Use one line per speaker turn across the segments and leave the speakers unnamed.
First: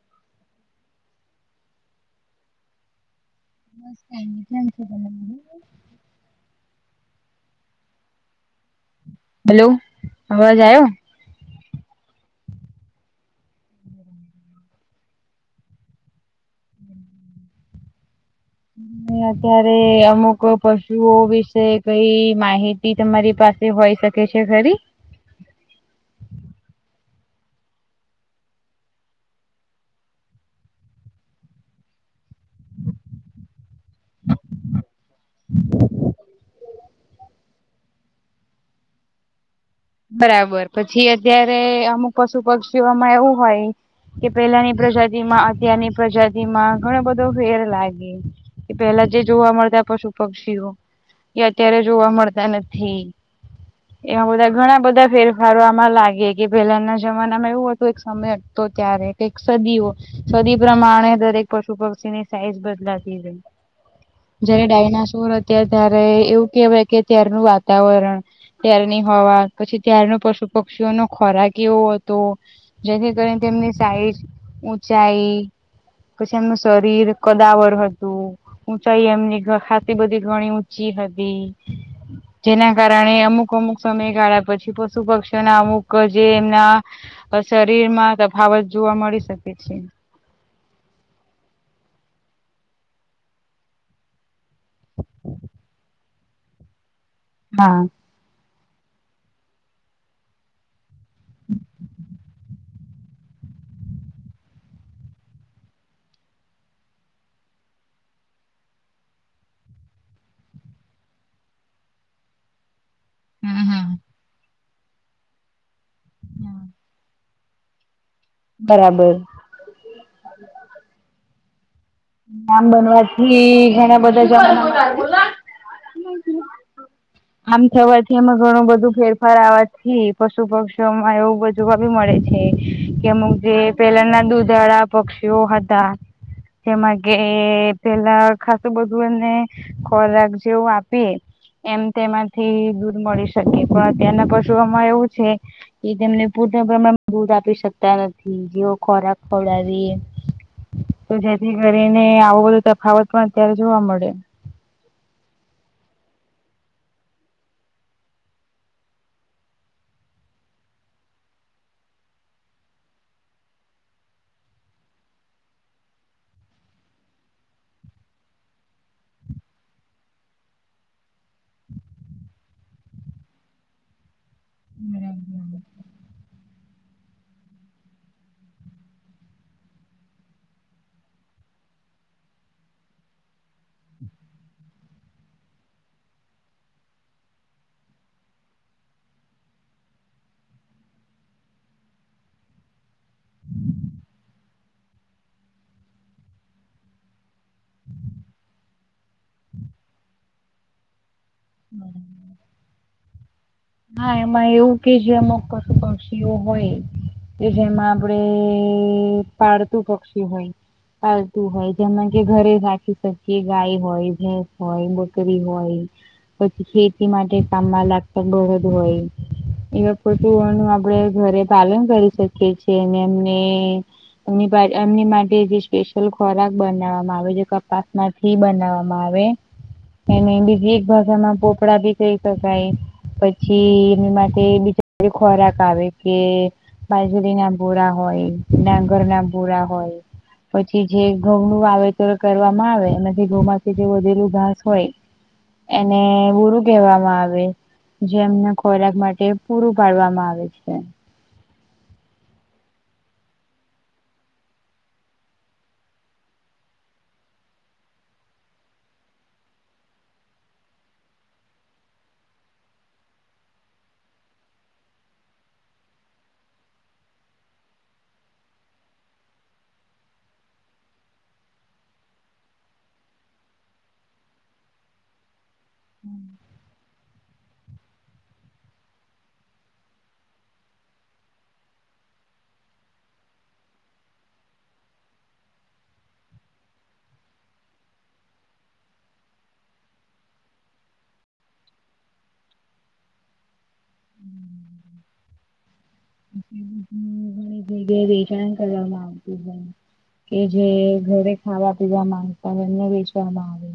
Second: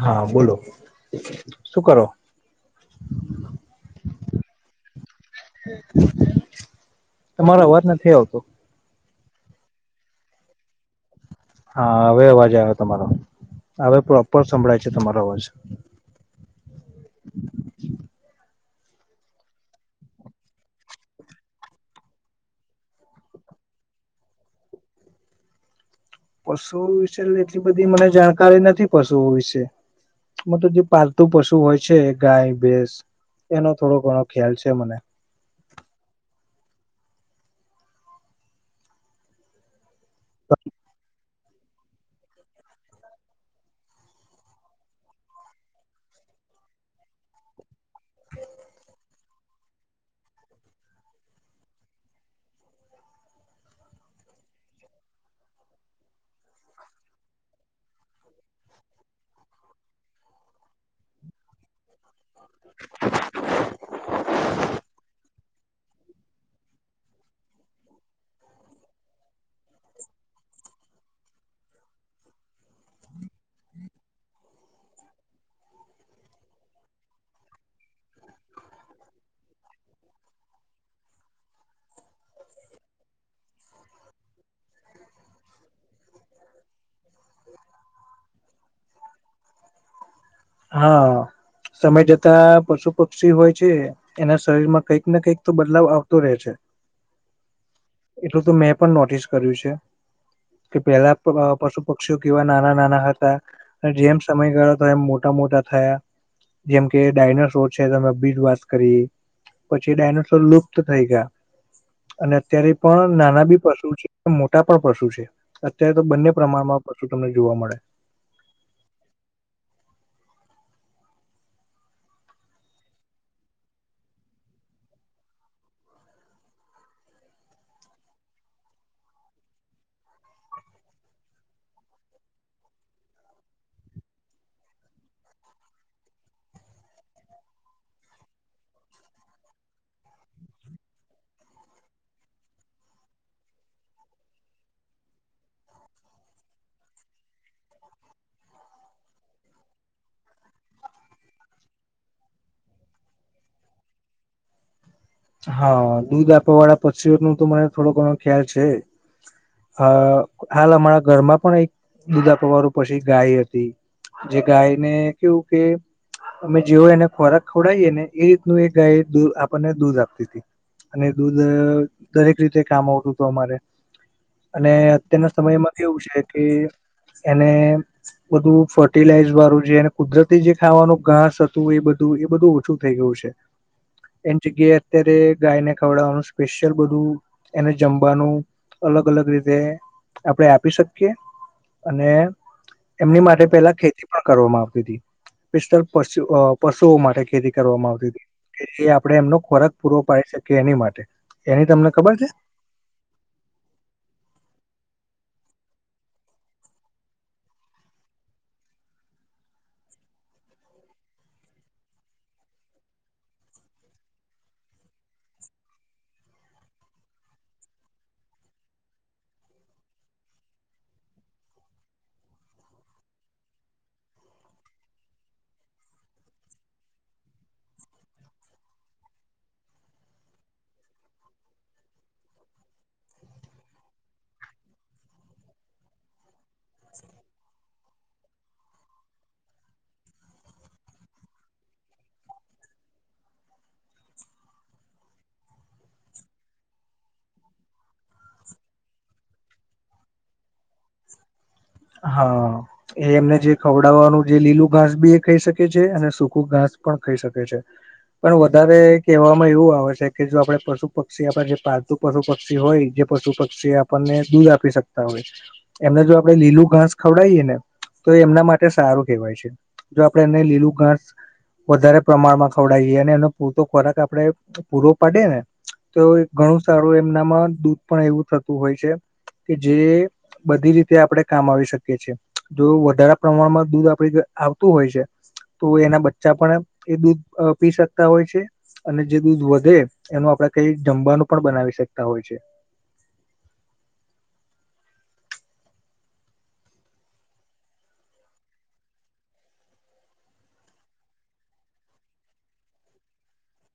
હા બોલો શું કરો?
બસ કઈ ન ધં છે ત મ. [unintelligible]
તમારો અવાજ નથી આવતો.
હલો, અવાજ આવ્યો?
હા હવે અવાજ આવે તમારો, હવે પ્રોપર સંભળાય છે તમારો અવાજ.
અત્યારે અમુક પશુઓ વિશે કઈ માહિતી તમારી પાસે તે હોય શકે છે ખરી?
પશુઓ વિશે એટલી બધી મને જાણકારી નથી પશુઓ વિશે. મતલબ જે પાલતુ પશુ હોય છે ગાય ભેસ, એનો થોડો ઘણો ખ્યાલ છે મને.
હ. બરાબર પછી અત્યારે અમુક પશુ પક્ષીઓ આમાં એવું હોય. કે પેલાની પ્રજાતિ માં અત્યારની પ્રજાતિ માં ઘણો બધો ફેર લાગે. એ પેલા જે જોવા મળતા પશુ પક્ષીઓ. એ અત્યારે જોવા મળતા નથી, એમાં બધા ઘણા બધા ફેરફારો આમાં લાગે કે પહેલાના જમાનામાં એવું હતું એક સમયટતો ત્યારે. સદીઓ સદી પ્રમાણે દરેક. પશુ પક્ષી ની સાઈઝ બદલાતી ગઈ. જયારે ડાયનાસોર હતા ત્યારે એવું કહેવાય કે ત્યારનું વાતાવરણ. ત્યારેની હોવા પછી ત્યારનો પશુ પક્ષીઓનો ખોરાક એવો હતો, જેથી કરીને તેમની સાઈડ ઊંચાઈ, પછી એમનું શરીર કદાવર હતું. ઊંચાઈ એમની ખા બધી ઘણી ઊંચી હતી. જેના કારણે અમુક અમુક સમયગાળા પછી પશુ પક્ષીઓના અમુક જે એમના. તો શરીર માં તફાવત જોવા મળી શકે છે.
હા, સમય જતા પશુ પક્ષી હોય છે. એના શરીર માં કંઈક કંઈક તો બદલાવ આવતો રહે છે.
હા.
એટલું તો મેં પણ નોટિસ કર્યું છે. કે પેલા પશુ પક્ષીઓ કેવા નાના નાના હતા. જેમ સમય ગાળો હતો એમ મોટા મોટા થયા. જેમ કે ડાયનાસોર છે તમે બીજ વાત કરી. પછી ડાયનોસોર લુપ્ત થઈ ગયા. અને અત્યારે પણ નાના બી
હા
પશુ છે મોટા પણ પશુ છે. અત્યારે તો બંને પ્રમાણમાં તમને જોવા મળે.
બરાબર. નામ બનવાથી ઘણા બધા જ આમ થવાથી એમાં ઘણું બધું ફેરફાર આવવાથી પશુ પક્ષીમાં એવું બધ જોવા બી મળે છે, કે અમુક જે પેલાના દૂધવાળા પક્ષીઓ હતા. જેમાં કે પેલા ખાસું બધું એને ખોરાક જેવું આપીએ એમ. તેમાંથી દૂધ મળી શકે પણ અત્યારના પશુઓમાં એવું છે. એ તેમને પૂર પ્રમાણ દૂધ આપી શકતા નથી જેઓ ખોરાક ખવડાવી. તો જેથી કરીને આવો બધો તફાવત પણ અત્યારે જોવા મળે.
હા દૂધ આપવા વાળા પછી ન તો મને થોડો ઘણો ખ્યાલ છે. અ હાલ અમારા ઘરમાં પણ એક દુદા પવારું પછી ગાય હતી. જે ગાયને કેવું કે અમે જેવો એને ખોરાક ખવડીએ ને એ રીતનું એ ગાય આપણને દૂધ આપે. અને દૂધ દરેક રીતે કામ આવતું હત અમારે. અને અત્યારના સમયમાં એવું છે કે એને બધું ફર્ટિલાઈઝ વાળું જેને કુદરતી જે ખાવાનું ઘાસ હતું એ બધું એ બધું ઓછું થઈ ગયું છે, એ ગેટ અત્યારે ગાયને ખવડાવવાનું, સ્પેશિયલ બધું એને જમવાનું. અલગ અલગ રીતે આપણેે આપી શકીએ, અને એમની માટે પેલા ખેતી પણ કરવામાં આવતી હતી. પશુ પશુઓ માટે ખેતી કરવામાં આવતી હતી, એ આપડે એમનો ખોરાક પૂરો પાડી શકે એની માટે, એની તમને ખબર છે.
હા એમાં એવું કે જે અમશ પક્ષીઓ હોય. કે જેમાં આપડે પાળતું પક્ષી હોય. પાલતું હોય જેમાં કે ઘરે રાખી શકીએ ગાય હોય ભેસ હોય બકરી હોય. પછી ખેતી માટે કામમાં લાગતા ગળદ હોય. એવા ફટુંઓ ન આપડે ઘરે પાલન કરી શકીએ છીએ અને એમને. એ એમની માટે જે સ્પેશિયલ ખોરાક બનાવવામાં આવે છે કપાસ માટે. થી બનાવવામાં આવે, અને બીજી એક ભાષામાં પોપડા ભી કહી શકાય. પછી એમની માટે બીજો ખોરાક આવે કે બાજુરી ના ભોરા હોય ડાંગર ના ભોરા હોય. પછી જે ઘઉં નું વાવેતર કરવામાં આવે એથી ઘઉં માંથી જે વધેલું ઘાસ હોય. એને બુરુ કહેવામાં આવે. જે એમને ખોરાક માટે પૂરું પાડવામાં આવે છે.
હા. એ એમને જે ખવડાવવાનું જે લીલું ઘાસ બી એ ખાઈ શકે છે અને સૂકું ઘાસ પણ ખાઈ શકે છે. પણ વધારે કહેવામાં એવું આવે છે કે જો આપડે પશુ પક્ષી આપણે જે પાલતું પશુ પક્ષી હોય જે પશુ પક્ષી આપણને દૂધ આપી શકતા હોય, એમને જો આપડે લીલું ઘાસ ખવડઈએ ને તો એમના માટે સારું કહેવાય છે, જો આપડે એને લીલું ઘાસ વધારે પ્રમાણમાં ખવડઈએ અને એનો પૂરતો ખોરાક આપડણે પૂરો પડે ને. તો ઘણું સારું એમનામાં દૂધ પણ એવું થતું હોય છે. કે જે બધી રીતે આપડે કામ આવી શકી છે, જો વધારેા પ્રમાણમાં દૂધ આપડી આવતું હોય છે. તો એના બચ્ચા પણ એ દૂધ પી શકતા હોય છે. અને જે દૂધ વધે એનું આપડે કઈ જમવાનું પણ બનાવી શકતા હોય છે.
ઘણી જગ્યા વેચાણ કરવામાં આવતું છે. કે જે ઘરે ખાવા પીવા માંગતા એમને વેચવામાં આવે.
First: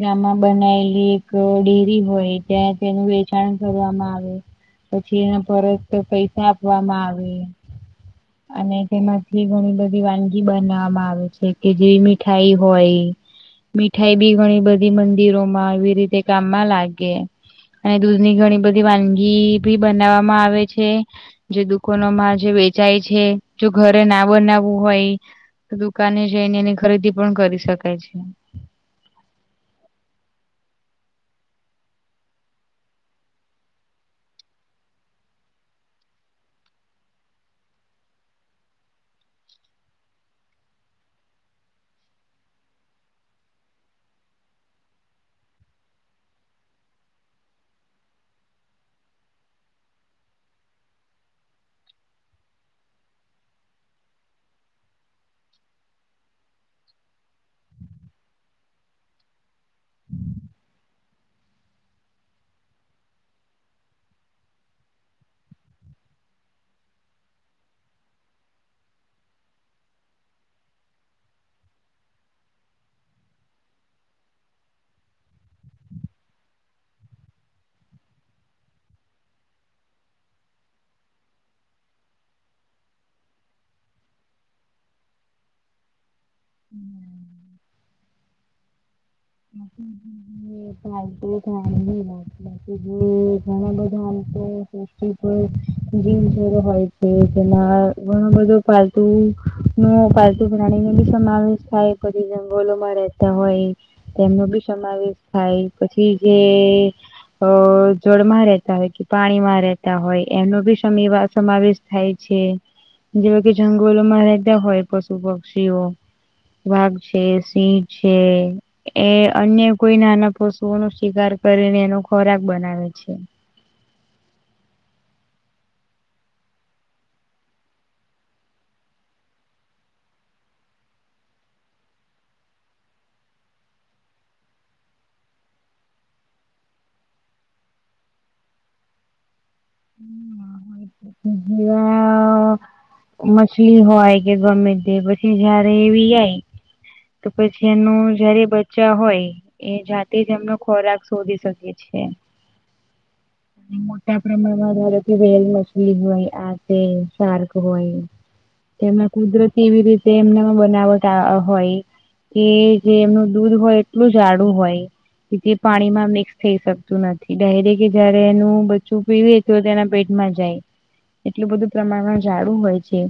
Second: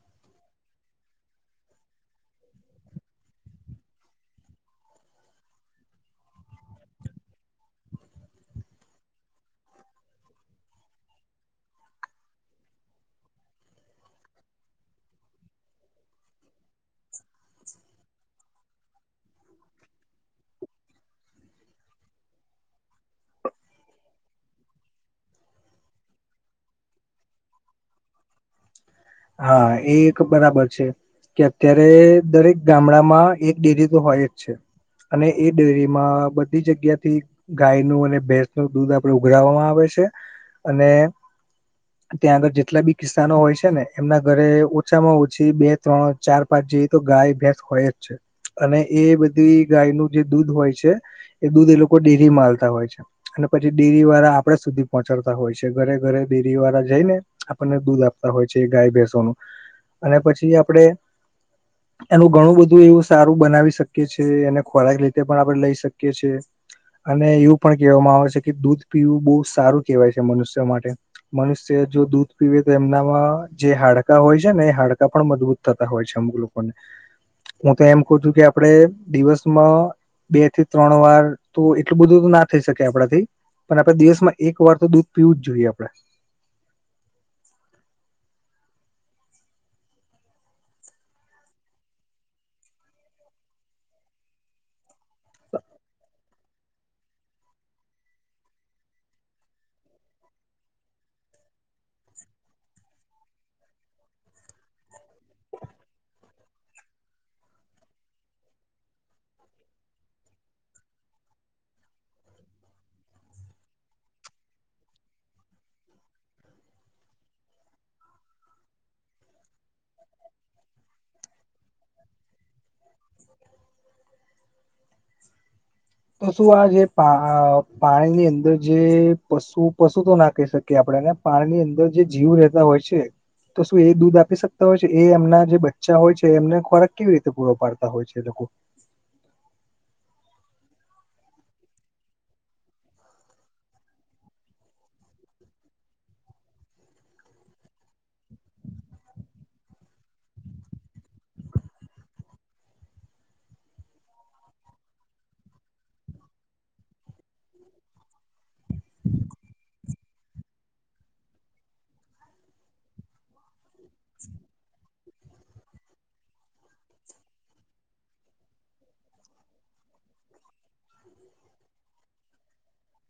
ગામમાં બનાયલી એક ડેરી હોય ત્યાં તેનું વેચાણ કરવામાં આવે. પછી એના પરત પૈસા આપવામાં આવે. અને તેમાંથી ઘણી બધી વાનગી બનાવામાં આવે છે કે જેવી મીઠાઈ હોય. મીઠાઈ બી ઘણી બધી મંદિરોમાં એ રીતે કામમાં લાગે. અને દૂધની ઘણી બધી વાનગી ભી બનાવવામાં આવે છે. જે દુકોનો માં જે વેચાય છે જો ઘરે ના બનાવવું હોય. દુકાને જઈને એની ખરીદી પણ કરી શકાય છે.
હા એ એક બરાબર છે. કે અત્યારે દરેક ગામડામાં એક ડેરી તો હોય જ છે. અને એ ડેરી માં બધી જગ્યા થી ગાય નું અને ભેંસ ન દૂધ આપડ ઉઘરાવામાં આવે છે અને ત્યાં આગળ જેટલા બી કિસ્સાનો હોય છે ને. એમના ઘરે ઓછામાં ઓછી બે ત્રણ ચાર પાંચ જેવી તો ગાય ભેંસ હોય જ છે. અને એ બધી ગાયનું જે દૂધ હોય છે, એ દૂધ એ લોકો ડેરી માલતા હોય છે. અને પછી ડેરી વાળા આપડે સુધી પહોંચાડતા હોય છે ઘરે ઘરે ડેરી વાળા જઈ ને. આપણને દૂધ આપતા હોય છે, ગાય ભેસવાનું અને પછી આપણેે
[inaudible]
એનું ઘણું બધું એવું સારું બનાવી શકીએ એને ખોરાક રીતે પણ આપડે લઈ શકીએ છે. અને એવું પણ કહેવામાં આવે છે કે દૂધ પીવું બહુ સારું કેહેવાય છે મનુષ્ય માટે. મનુષ્ય જો દૂધ પીવે તો એમનામાં જે હાડકા હોય છે ને એ હાડકા પણ મજબૂત થતા હોય છે અમુક લોકોને હું તો એમ કવ છું કે આપડે દિવસમાં બે થી ત્રણ વાર તો એટલું બધું ના થઈ શકે આપડાથી પણ આપડે દિવસમાં એકવાર તો દૂધ પીવું જ જોઈએ આપડે
[inaudible] [inaudible] [unintelligible] [inaudible] હોય છે જેમાં ઘણો બધો પાલતુ નો પાલતુ પ્રાણી નો બી સમાવેશ [unintelligible] કરીને જંગોલો માં રહેતા હોય. તેમનો બી સમાવેશ થાય પછી જે અ જળમાં રહેતા હોય કે પાણીમાં રહેતા હોય એનો બી સમાવેશ થાય છે જેવા કે જંગલોમાં રહેતા હોય પશુ પક્ષીઓ વાઘ છે સિંહ છે. એ અન્ય કોઈ નાના પશુઓનો શિકાર કરીને એનો ખોરાક બનાવે છે.
તો શું આ જે પા પાણીની અંદર જે પશુ પશુ તો ના કહી શકે શકીએ આપડે પાણીની અંદર જે જીવ રહેતા હોય છે. તો શું એ દૂધ આપી શકતા હોય છે એ એમના જે બચ્ચા હોય છે એમને ખોરાક કેવી રીતે પૂરો પાડતા હોય છે એ લોકો.
[unintelligible] મછલી હોય કે ગમે તે પછી જયારે એ વીયાય તો પછી એનું જયારે બચ્ચા હોય એ જાતે જ એમનો ખોરાક શોધી શકે. છે. મોટા પ્રમાણ વેલ મછલી હોય આ સારક હોય તેમને કુદરતી એવી રીતે એમના બનાવટ હોય. એ જે એમનું દૂધ હોય એટલું જાડું હોય. પાણીમાં મિક્સ થઈ શકતું નથી ડાયરેક્ટ જયારે એનું બચું પીવે. તો તેના પેટમાં જાય એટલું બધું પ્રમાણમાં ઝાડુ હોય છે.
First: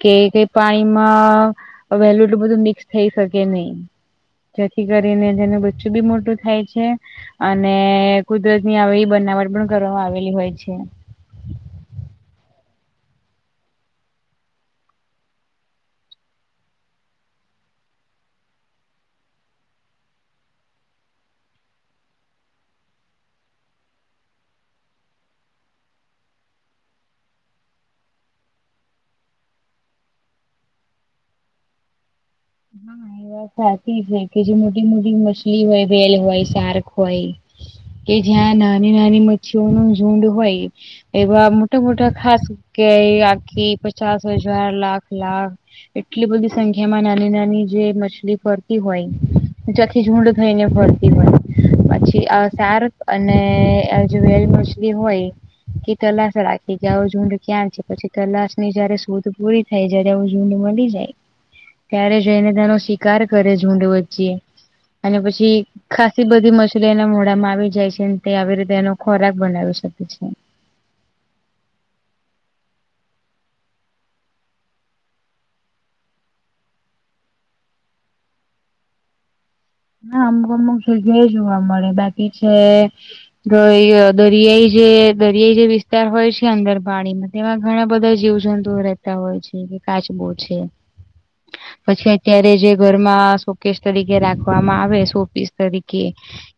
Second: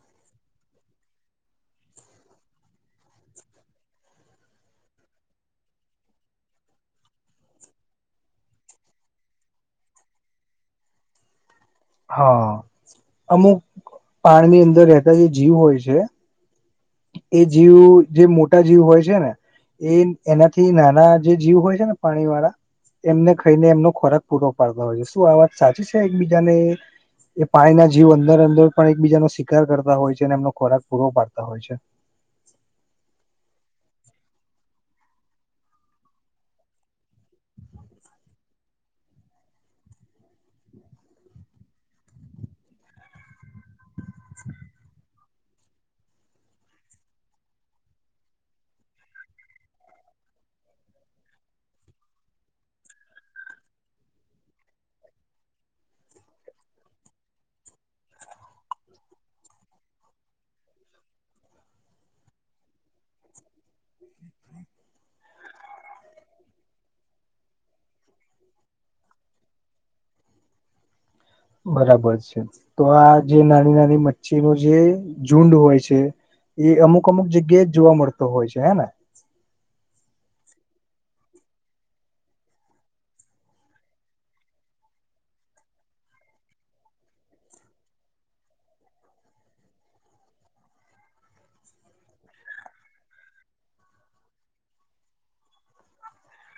કે કઈ પાણીમાં વહેલું એટલું બધું મિક્સ થઈ શકે નહી. જેથી કરીને તેનું બચ્ચું બી મોટું થાય છે. અને કુદરતની આવે બનાવટ પણ કરવામાં આવેલી હોય છે.
હા અમુક પાણીની અંદર રહેતા જે જીવ હોય છે. એ જીવ જે મોટા જીવ હોય છે ને એ એનાથી નાના જે જીવ હોય છે ને પાણીવાળા એમને ખાઈને એમનો ખોરાક પૂરો પાડતો હોય છે શું આ વાત સાચી છે એકબીજાને એ પાણી ના જીવ અંદર અંદર પણ એકબીજાનો શિકાર કરતા હોય છે અને એમનો ખોરાક પૂરો પાડતા હોય છે.
[unintelligible] સાચી છે કે જે મોટી મોટી મછલી હોય વેલ હોય સાર્ક હોય. કે જ્યાં નાની નાની મચ્છીઓનો ઝુંડ હોય. એવા મોટા મોટા ખાસ કે કે પચાસ હજાર લાખ લાખ એટલી બધી સંખ્યામાં નાની નાની જે મછલી ફરતી હોય જે આખી ઝૂડ થઈને ફરતી હોય. પછી સારક અને જો વેલી મછલી હોય. કે તલાશ રાખી જાવ આવ ઝુંડ ક્યાં છે પછી તલાશની જયારે શોધ પૂરી થાય જ્યારે આવું ઝૂંડ મળી જાય ત્યારે જેને તેનો શિકાર કરે ઝૂંડ વચ્ચે અને પછી ખાસસી બધી મછલી એના મોડામાં આવી જાય છે તે આવી રીતે એનો ખોરાક બનાવી શકે છે.
બરાબર છે તો આ જે નાની નાની મચ્છી ન જે ઝુંડ હોય છે. એ અમુક અમુક જગ્યાએ જ જોવા મળતો હોય છે હે ને.
ના અમુક અમુક જગ્યા જોવા મળે બાકી જે દરિયાઈ જે દરિયાઈ જે વિસ્તાર હોય છે અંદર પાણીમાં તેમાં ઘણા બધા જીવ જંતુઓ રહેતા હોય છે કે કાચબો છે. પછી અત્યારે જે ઘરમાં સોપીશ તરીકે રાખ વામાં આવે શો પીસ તરીકે.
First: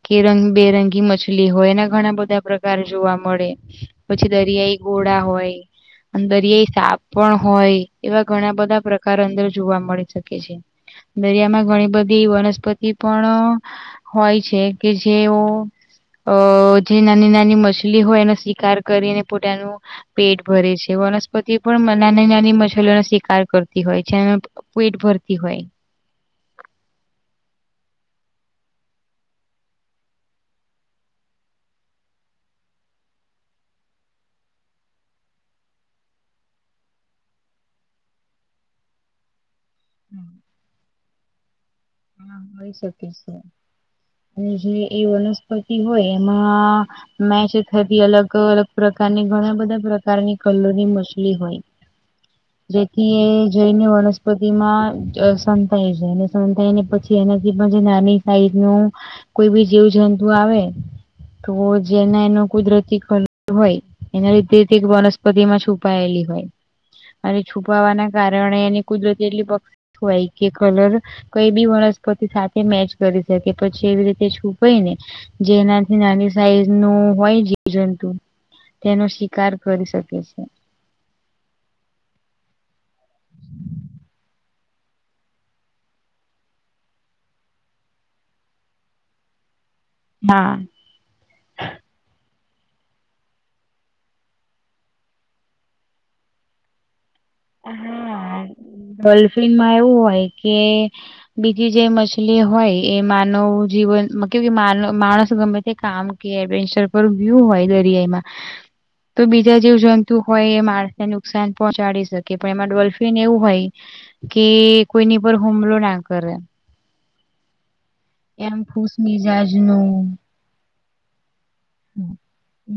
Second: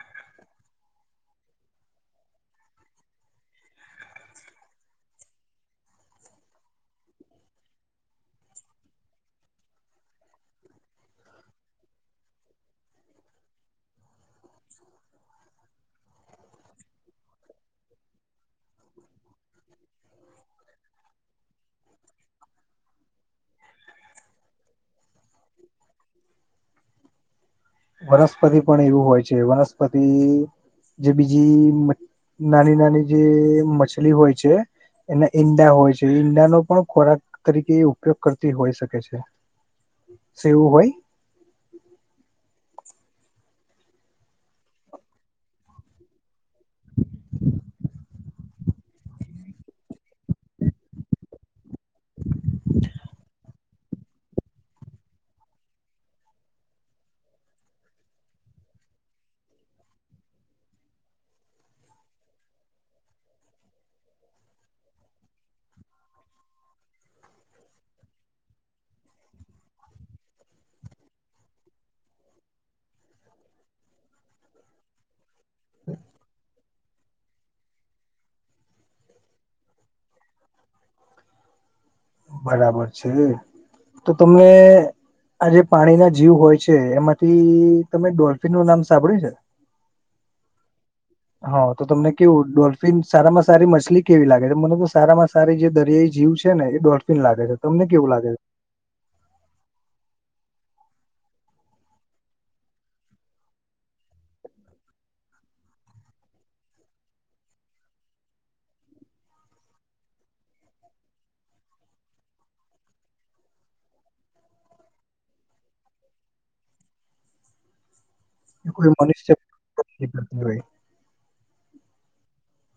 કે રંગ બેરંગી મછલી હોય એના ઘણા બધા પ્રકાર જોવા મળે. પછી દરિયાઈ ઘોડા હોય. અને દરિયાઈ સાપ પણ હોય એવા ઘણા બધા પ્રકાર અંદર જોવા મળી શકે છે. દરિયામાં ઘણી બધી વનસ્પતિ. એ પણ હોય છે કે જેઓ. અ જે નાની નાની મછલી હોય એનો સ્વીિકાર કરીને પોતાનું. પેટ ભરે છે વનસ્પતિ પણ નાની નાની મછલીઓનો શિકાર કરતી હોય છે. પેટ ભરતી હોય.
વનસ્પતિ પણ એવું હોય છે વનસ્પતિ જે બીજી નાની નાની જે મછલી હોય છે. એના ઈંડા હોય છે ઈંડાનો પણ ખોરાક તરીકે એ ઉપયોગ કરતી હોય શકે છે. સે એવું હોય!
હા હોય શકે છે અને જે એ વનસ્પતિ હોય. મેચ થતી અલગ અલગ. પ્રકારની ઘણા બધા પ્રકારની કલરની મછલી હોય. જેથી એ જૈને વનસ્પતિ માં સંતાય જાયને સંતાયને પછી એનાથી પણ નાની સાઈઝ નું કોઈ બી જીવજંતુ આવે તો જેના એનો કુદરતી ખ હોય. એના લીધથી વનસ્પતિ માં છુપાયેલી હોય. અને છુપાવાના કારણે એને કુદરતી એટલી પવાય કે કલર કઈ. બી વનસ્પતિ સાથે મેચ કરી શકે પછી એવી રીતે છુપઈ ને. જેનાથી નાની સાઈઝ નું હોય જીવજંતુ. તેનો શિકાર કરી શકે છે.
બરાબર છે તો તમે આ જે પાણી ના જીવ હોય છે એમાંથી તમે ડોલ્ફિન નું નામ સાંભળ્યું છે!
હા.
હા તો તમને કેવું ડોલ્ફિન સારામાં સારી મછલી કેવી લાગે મને તો સારામાં સારી જે દરિયાઈ જીવ છે. ને એ ડોલ્ફિન લાગે છે તમને કેવું લાગે છે!
ડોલ્ફિન માં એવું હોય કે બીજી જે મછલી હોય એ માનવ જીવન મ કે માન માણસ ગમે તે કામ. એડવેન્ચર પર વ્યુ હોય દરિયાઈમાં. તો બીજા જેવ જંતુ હોય એ માણસને નુકસાન પહોંચાડી શકે. કે પણ એમાં ડોલ્ફિન એવું હોય કે કોઈની પર હુમલો ના કરે. એમ
એ કોઈ મનુષ્ય
ખુશમિજાજ નું
નથી કરતી હોય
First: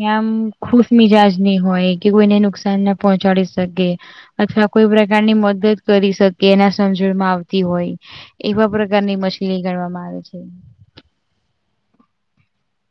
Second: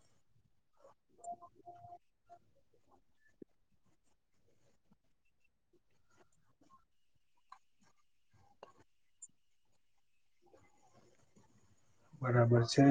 એ આમ ખુશ મિજાજ ન હોય કે કોઈને નુકસાન ના પહોંચાડી શકે. અથવા કોઈ પ્રકારની મદદ કરી શકે એના સમજણમાં આવતી હોય. એવા પ્રકારની મછલી ગણવામાં આવે છે.
બરાબર છે.